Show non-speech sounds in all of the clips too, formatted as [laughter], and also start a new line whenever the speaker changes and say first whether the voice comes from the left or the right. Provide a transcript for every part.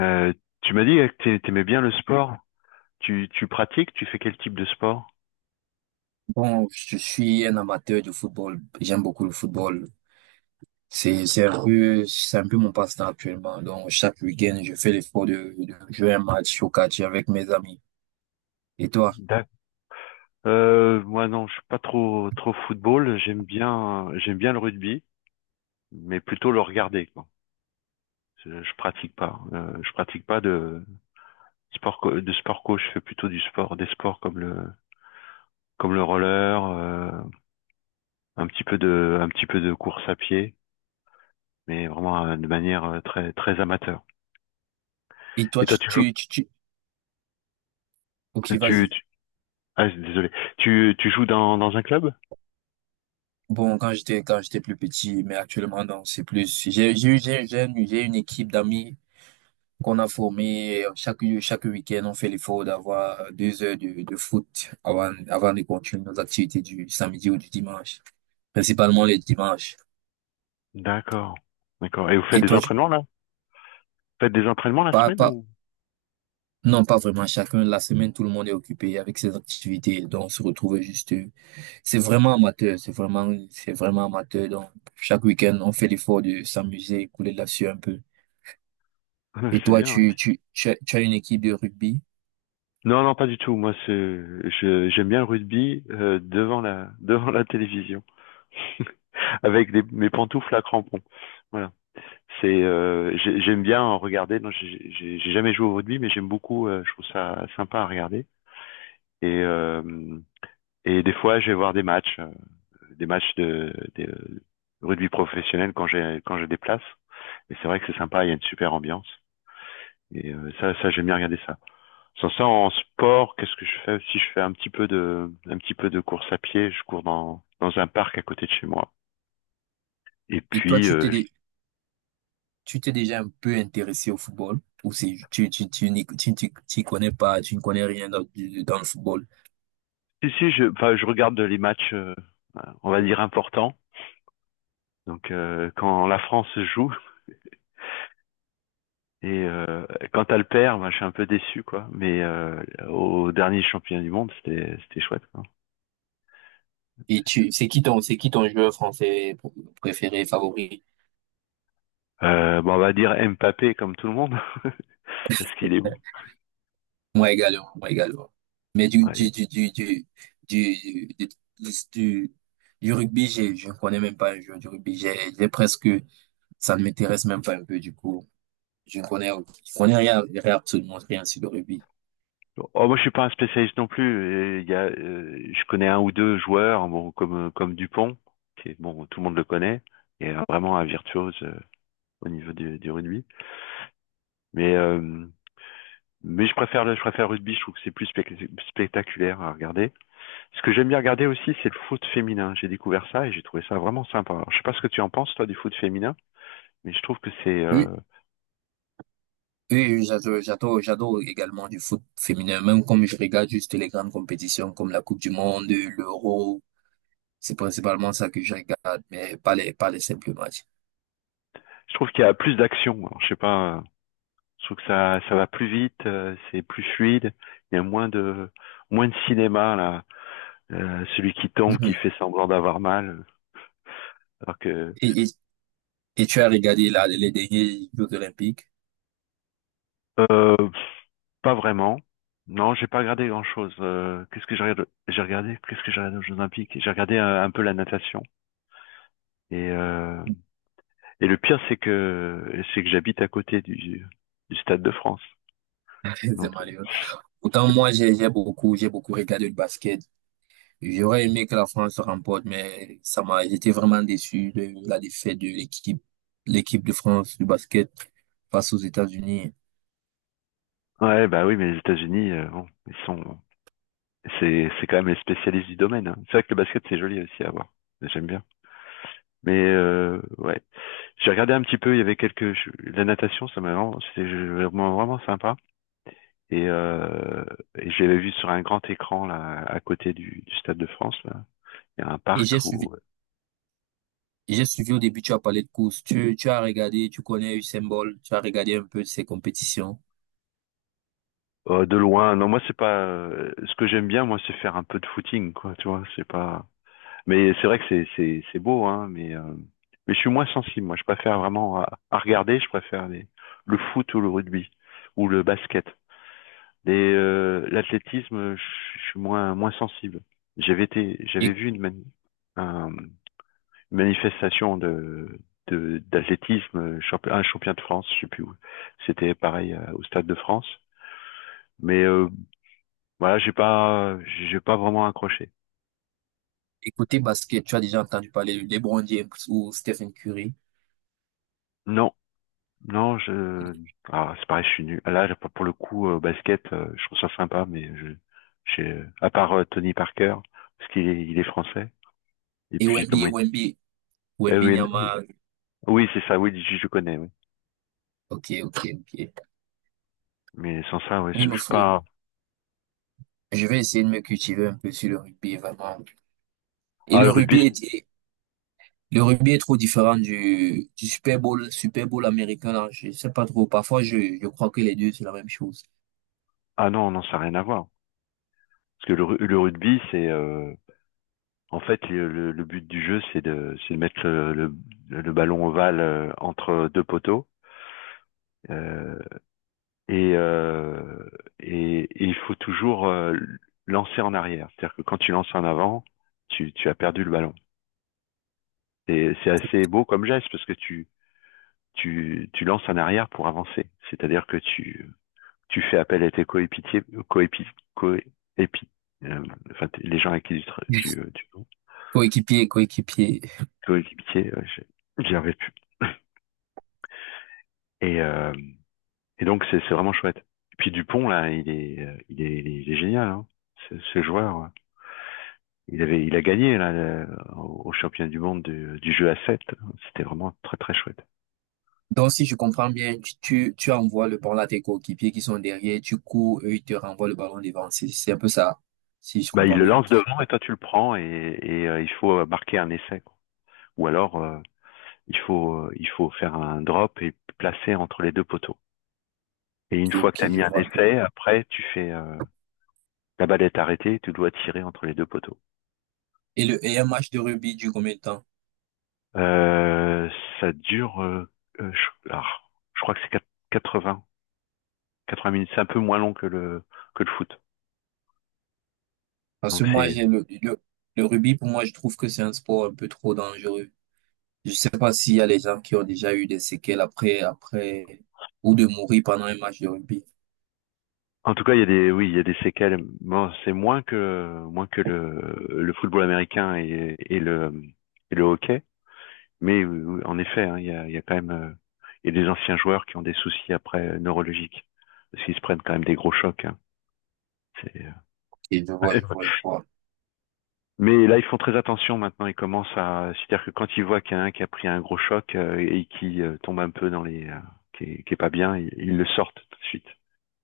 left: Euh, Tu m'as dit que tu aimais bien le sport. Tu pratiques, tu fais quel type de sport?
right: Bon, je suis un amateur de football. J'aime beaucoup le football. C'est un peu mon passe-temps actuellement. Donc, chaque week-end, je fais l'effort de jouer un match au catch avec mes amis. Et toi?
left: D'ac- Moi non, je suis pas trop football. J'aime bien le rugby, mais plutôt le regarder, quoi. Je pratique pas. Je pratique pas de de sport co. Je fais plutôt du sport des sports comme le roller, un petit peu de un petit peu de course à pied, mais vraiment de manière très très amateur.
right: Et toi,
left: Et toi,
right: tu,
left: tu joues
right: tu, tu, tu... Ok,
left: tu tu
right: vas-y.
left: Ah, désolé. Tu joues dans un club?
right: Bon, quand j'étais plus petit, mais actuellement, non, c'est plus, j'ai, eu- j'ai une équipe d'amis qu'on a formée. Chaque week-end, on fait l'effort d'avoir deux heures de foot avant de continuer nos activités du samedi ou du dimanche. Principalement les dimanches.
left: D'accord. D'accord. Et vous faites
right: Et
left: des
right: toi, tu,
left: entraînements là? Faites des entraînements la
right: Pas,
left: semaine
right: pas,
left: ou?
right: non, pas vraiment. Chacun, la semaine, tout le monde est occupé avec ses activités. Donc, on se retrouve juste. C'est vraiment amateur. C'est vraiment amateur. Donc, chaque week-end, on fait l'effort de s'amuser, couler là-dessus un peu. Et
left: [laughs] C'est
right: toi,
left: bien. Hein.
right: tu as une équipe de rugby.
left: Non, non, pas du tout. Moi, c'est, je, j'aime bien le rugby devant la, [laughs] devant la télévision avec des, mes pantoufles à crampons. Voilà. C'est, j'aime bien en regarder. Non, j'ai jamais joué au rugby, mais j'aime beaucoup. Je trouve ça sympa à regarder. Et euh, et des fois, je vais voir des matchs de, des, rugby professionnel quand je déplace. Et c'est vrai que c'est sympa. Il y a une super ambiance. Et ça, ça j'aime bien regarder ça. Sans ça, en sport, qu'est-ce que je fais aussi? Je fais un petit peu de course à pied. Je cours dans un parc à côté de chez moi. Et
right: Et toi,
left: puis,
right: tu t'es, dé- tu t'es déjà un peu intéressé au football. Ou c'est, tu y connais pas, tu ne connais rien dans, dans le football.
left: si si, je enfin, je regarde les matchs, on va dire importants. Donc quand la France joue et quand elle perd, moi, je suis un peu déçu quoi. Mais au dernier championnat du monde, c'était chouette. Quoi.
right: Et tu, c'est qui ton joueur français préféré, favori?
left: Bon, on va dire Mbappé comme tout le monde [laughs] parce qu'il est beau.
right: Moi également. Mais
left: Ouais, il-
right: du, du, du- du rugby, je ne connais même pas un joueur du rugby. J'ai presque, ça ne m'intéresse même pas un peu du coup. Je ne connais, je connais rien, rien, absolument rien sur le rugby.
left: Oh, moi je suis pas un spécialiste non plus. Il y a, je connais un ou deux joueurs, bon comme Dupont, qui est bon, tout le monde le connaît, et vraiment un virtuose au niveau du rugby. Mais euh, mais je préfère le rugby. Je trouve que c'est plus spectaculaire à regarder. Ce que j'aime bien regarder aussi, c'est le foot féminin. J'ai découvert ça et j'ai trouvé ça vraiment sympa. Alors, je sais pas ce que tu en penses, toi, du foot féminin, mais je trouve que c'est,
right: Oui, oui, oui, j'adore également du foot féminin, même comme je regarde juste les grandes compétitions comme la Coupe du Monde, l'Euro. C'est principalement ça que je regarde, mais pas les simples matchs. [laughs]
left: je trouve qu'il y a plus d'action. Alors, je sais pas, je trouve que ça va plus vite, c'est plus fluide. Il y a moins de cinéma là. Celui qui tombe, qui
right: Mhm.
left: fait semblant d'avoir mal. Alors que,
right: Et, et, et tu as regardé là, les derniers Jeux Olympiques?
left: euh, pas vraiment. Non, j'ai pas regardé grand-chose. Qu'est-ce que j'ai regardé? Qu'est-ce que j'ai regardé aux Jeux Olympiques? J'ai regardé un peu la natation et et le pire, c'est que j'habite à côté du Stade de France.
right: [laughs] C'est
left: Donc,
right: malheureux. Pourtant, moi, j'ai beaucoup regardé le basket. J'aurais aimé que la France remporte, mais ça m'a, j'étais vraiment déçu de la défaite de l'équipe de France du basket face aux États-Unis.
left: ouais, bah oui, mais les États-Unis, bon, ils sont, c'est quand même les spécialistes du domaine. Hein. C'est vrai que le basket, c'est joli aussi à voir. J'aime bien. Mais ouais, j'ai regardé un petit peu. Il y avait quelques, la natation, ça m'a vraiment, vraiment sympa. Et, euh, et je vu sur un grand écran là, à côté du Stade de France. Là. Il y a un
right: Et
left: parc
right: j'ai suivi,
left: où,
right: j'ai suivi au début, tu as parlé de course. Tu as regardé, tu connais Usain Bolt, tu as regardé un peu ses compétitions.
left: de loin, non, moi c'est pas. Ce que j'aime bien, moi, c'est faire un peu de footing, quoi. Tu vois, c'est pas. Mais c'est vrai que c'est beau, hein. Mais je suis moins sensible. Moi, je préfère vraiment à regarder. Je préfère le foot ou le rugby ou le basket. Les l'athlétisme, je suis moins sensible. J'avais
right: Et,
left: vu une un, manifestation de d'athlétisme, un champion de France, je sais plus où. C'était pareil au Stade de France. Mais voilà, j'ai pas vraiment accroché.
right: et côté basket, tu as déjà entendu parler de LeBron James ou Stephen Curry.
left: Non, non, je ah c'est pareil, je suis nul. Là pour le coup basket, je trouve ça sympa, mais je j'ai à part Tony Parker parce qu'il est français. Et
right: Et
left: puis
right: Wemby,
left: comment
right: et
left: il...
right: Wemby,
left: eh oui, Oui.
right: Wembanyama,
left: Oui c'est ça, oui je connais. Oui.
right: ok, ok, ok.
left: Mais sans ça, ouais,
right: Oui,
left: je
right: me
left: suis
right: faut.
left: pas.
right: Je vais essayer de me cultiver un peu sur le rugby, vraiment. Et
left: Ah
right: le
left: le rugby,
right: rugby
left: c'est-
right: est, le rugby est trop différent du Super Bowl, Super Bowl américain, là. Je sais pas trop. Parfois, je crois que les deux, c'est la même chose.
left: ah non non ça n'a rien à voir. Parce que le rugby c'est en fait, le but du jeu, c'est de mettre le ballon ovale entre deux poteaux. euh, et, et il faut toujours lancer en arrière. C'est-à-dire que quand tu lances en avant, tu as perdu le ballon. Et c'est assez beau comme geste parce que tu lances en arrière pour avancer. C'est-à-dire que tu fais appel à tes coéquipiers, coépi, coépi, euh, enfin, les gens avec qui
right: [laughs]
left: tu
right: Coéquipier, coéquipier.
left: coéquipiers, j'y arrive plus. Et, et donc, c'est vraiment chouette. Et puis Dupont, là, il est génial, hein, ce joueur. Il a gagné là au au championnat du monde du jeu à 7. C'était vraiment très très chouette.
right: Donc, si je comprends bien, tu envoies le ballon à tes coéquipiers qui sont derrière, tu cours, eux, ils te renvoient le ballon devant. C'est un peu ça. Si je
left: Bah, il
right: comprends
left: le
right: bien.
left: lance devant et toi tu le prends et il faut marquer un essai. Quoi. Ou alors il faut faire un drop et placer entre les deux poteaux. Et une
right: Ok,
left: fois que tu
right: ok,
left: as
right: je
left: mis un
right: vois un peu.
left: essai, après tu fais la balle est arrêtée, tu dois tirer entre les deux poteaux.
right: Et un match de rugby dure combien de temps?
left: Euh, ça dure, euh, alors, je crois que c'est 80, 80 minutes. C'est un peu moins long que le foot.
right: Parce que
left: Donc
right: moi,
left: c'est,
right: le rugby, pour moi, je trouve que c'est un sport un peu trop dangereux. Je sais pas s'il y a les gens qui ont déjà eu des séquelles après, ou de mourir pendant un match de rugby.
left: en tout cas, il y a des, oui, il y a des séquelles. Bon, c'est moins que le football américain et le hockey. Mais en effet, hein, il y a quand même, il y a des anciens joueurs qui ont des soucis après neurologiques parce qu'ils se prennent quand même des gros chocs. Hein. C'est
right: Et je vois, je
left: [laughs]
right: vois, je vois.
left: mais là, ils font très attention maintenant. Ils commencent à, c'est-à-dire que quand ils voient qu'il y en a un qui a pris un gros choc et qui tombe un peu dans qui est pas bien, ils le sortent tout de suite.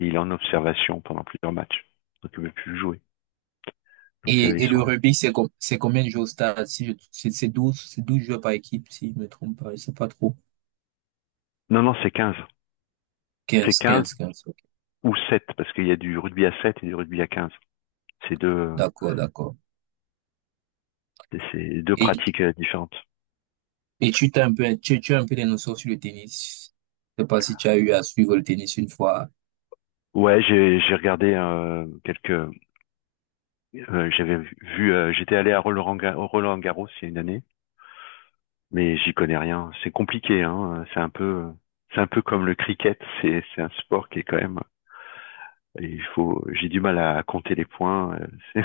left: Et il est en observation pendant plusieurs matchs. Donc il ne peut plus jouer. Donc ils
right: Et
left: sont.
right: le rugby, c'est combien de joueurs au stade? Si je- c'est 12, c'est 12 joueurs par équipe, si je me trompe pas, je sais pas trop.
left: Non, non, c'est 15. C'est
right: quinze
left: 15
right: quinze quinze ok.
left: ou 7 parce qu'il y a du rugby à 7 et du rugby à 15. C'est deux,
right: D'accord, d'accord.
left: c'est deux
right: Et,
left: pratiques différentes.
right: et tu as un peu des notions sur le tennis. Je sais pas si tu as eu à suivre le tennis une fois.
left: Ouais, j'ai regardé quelques. J'avais vu. J'étais allé à Roland Garros il y a une année. Mais j'y connais rien. C'est compliqué, hein. C'est un peu comme le cricket. C'est un sport qui est quand même, il faut, j'ai du mal à compter les points. [laughs] C'est,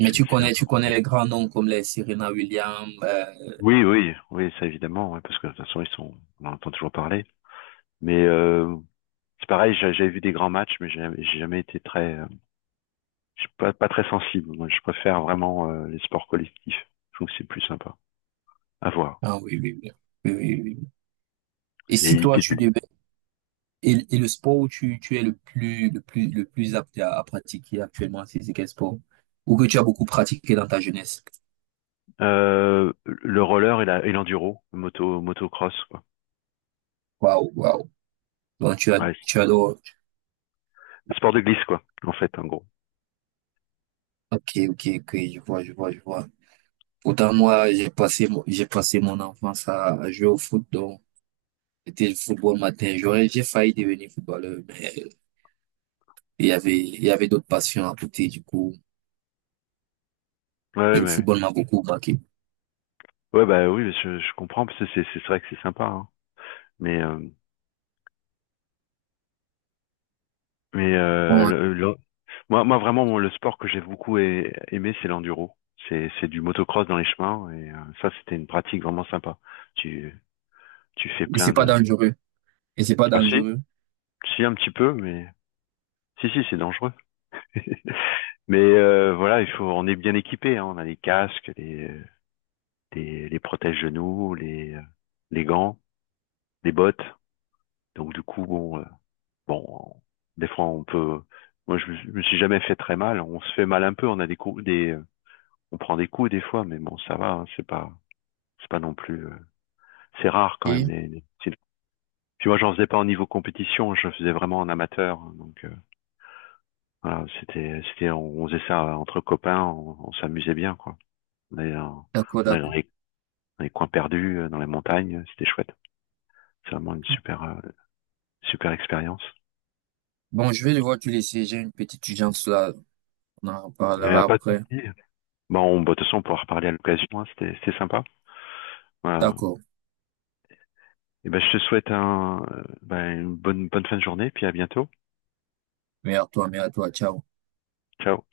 right: Mais tu
left: c'est un
right: connais,
left: peu
right: tu connais
left: complexe.
right: les grands noms comme les Serena Williams.
left: Oui, oui, oui, ça évidemment, ouais, parce que de toute façon ils sont, on en entend toujours parler. Mais c'est pareil, j'avais vu des grands matchs, mais j'ai jamais été très, je suis pas, pas très sensible. Moi, je préfère vraiment les sports collectifs. Je trouve que c'est plus sympa à voir.
right: Ah oui. Et
left: J'ai
right: si toi,
left: évité de-
right: tu devais, et le sport où tu es le plus apte à pratiquer actuellement, c'est quel sport? Ou que tu as beaucoup pratiqué dans ta jeunesse?
left: Le roller et, la, et l'enduro, moto, motocross, quoi.
right: Waouh, waouh. Donc, tu as,
left: Ouais,
right: tu adores.
left: sport de glisse, quoi, en fait, en gros.
right: Ok, ok, ok, je vois. Autant moi, j'ai passé mon enfance à jouer au foot, donc c'était le football matin. J'ai failli devenir footballeur, mais il y avait d'autres passions à côté, du coup.
left: Ouais,
right: Et le
left: ouais,
right: football m'a beaucoup marqué.
left: ouais, bah oui, je comprends, parce que c'est vrai que c'est sympa, hein. Mais, euh, mais
right: Bon,
left: moi, moi, vraiment, le sport que j'ai beaucoup aimé, c'est l'enduro. C'est du motocross dans les chemins, et ça, c'était une pratique vraiment sympa. Tu, Tu fais
right: et c'est
left: plein
right: pas
left: de...
right: dangereux. Et c'est pas
left: Ah si,
right: dangereux.
left: si, un petit peu, mais... Si, si, c'est dangereux. Mais voilà, il faut, on est bien équipé, hein. On a les casques, les protège-genoux, les gants, les bottes. Donc du coup, bon... Bon, des fois on peut. Moi, je me suis jamais fait très mal. On se fait mal un peu. On a des coups, des, on prend des coups des fois, mais bon, ça va. Hein, c'est pas non plus. C'est rare quand même.
right: Ok,
left: Puis moi, j'en faisais pas au niveau compétition. Je faisais vraiment en amateur. Hein, donc voilà, c'était, on faisait ça entre copains. On s'amusait bien, quoi. On allait dans,
right: d'accord,
left: on allait dans
right: d'accord.
left: dans les coins perdus, dans les montagnes. C'était chouette. C'est vraiment une super, super expérience.
right: Bon, je vais devoir te laisser. J'ai une petite urgence là. On en
left: Et
right: reparlera
left: à pas de
right: après.
left: souci. Bon, bah, de toute façon, on pourra reparler à l'occasion. Hein, c'était sympa. Voilà.
right: D'accord.
left: Et ben, je te souhaite ben, une bonne fin de journée, puis à bientôt.
right: Mais à toi. Ciao.
left: Ciao.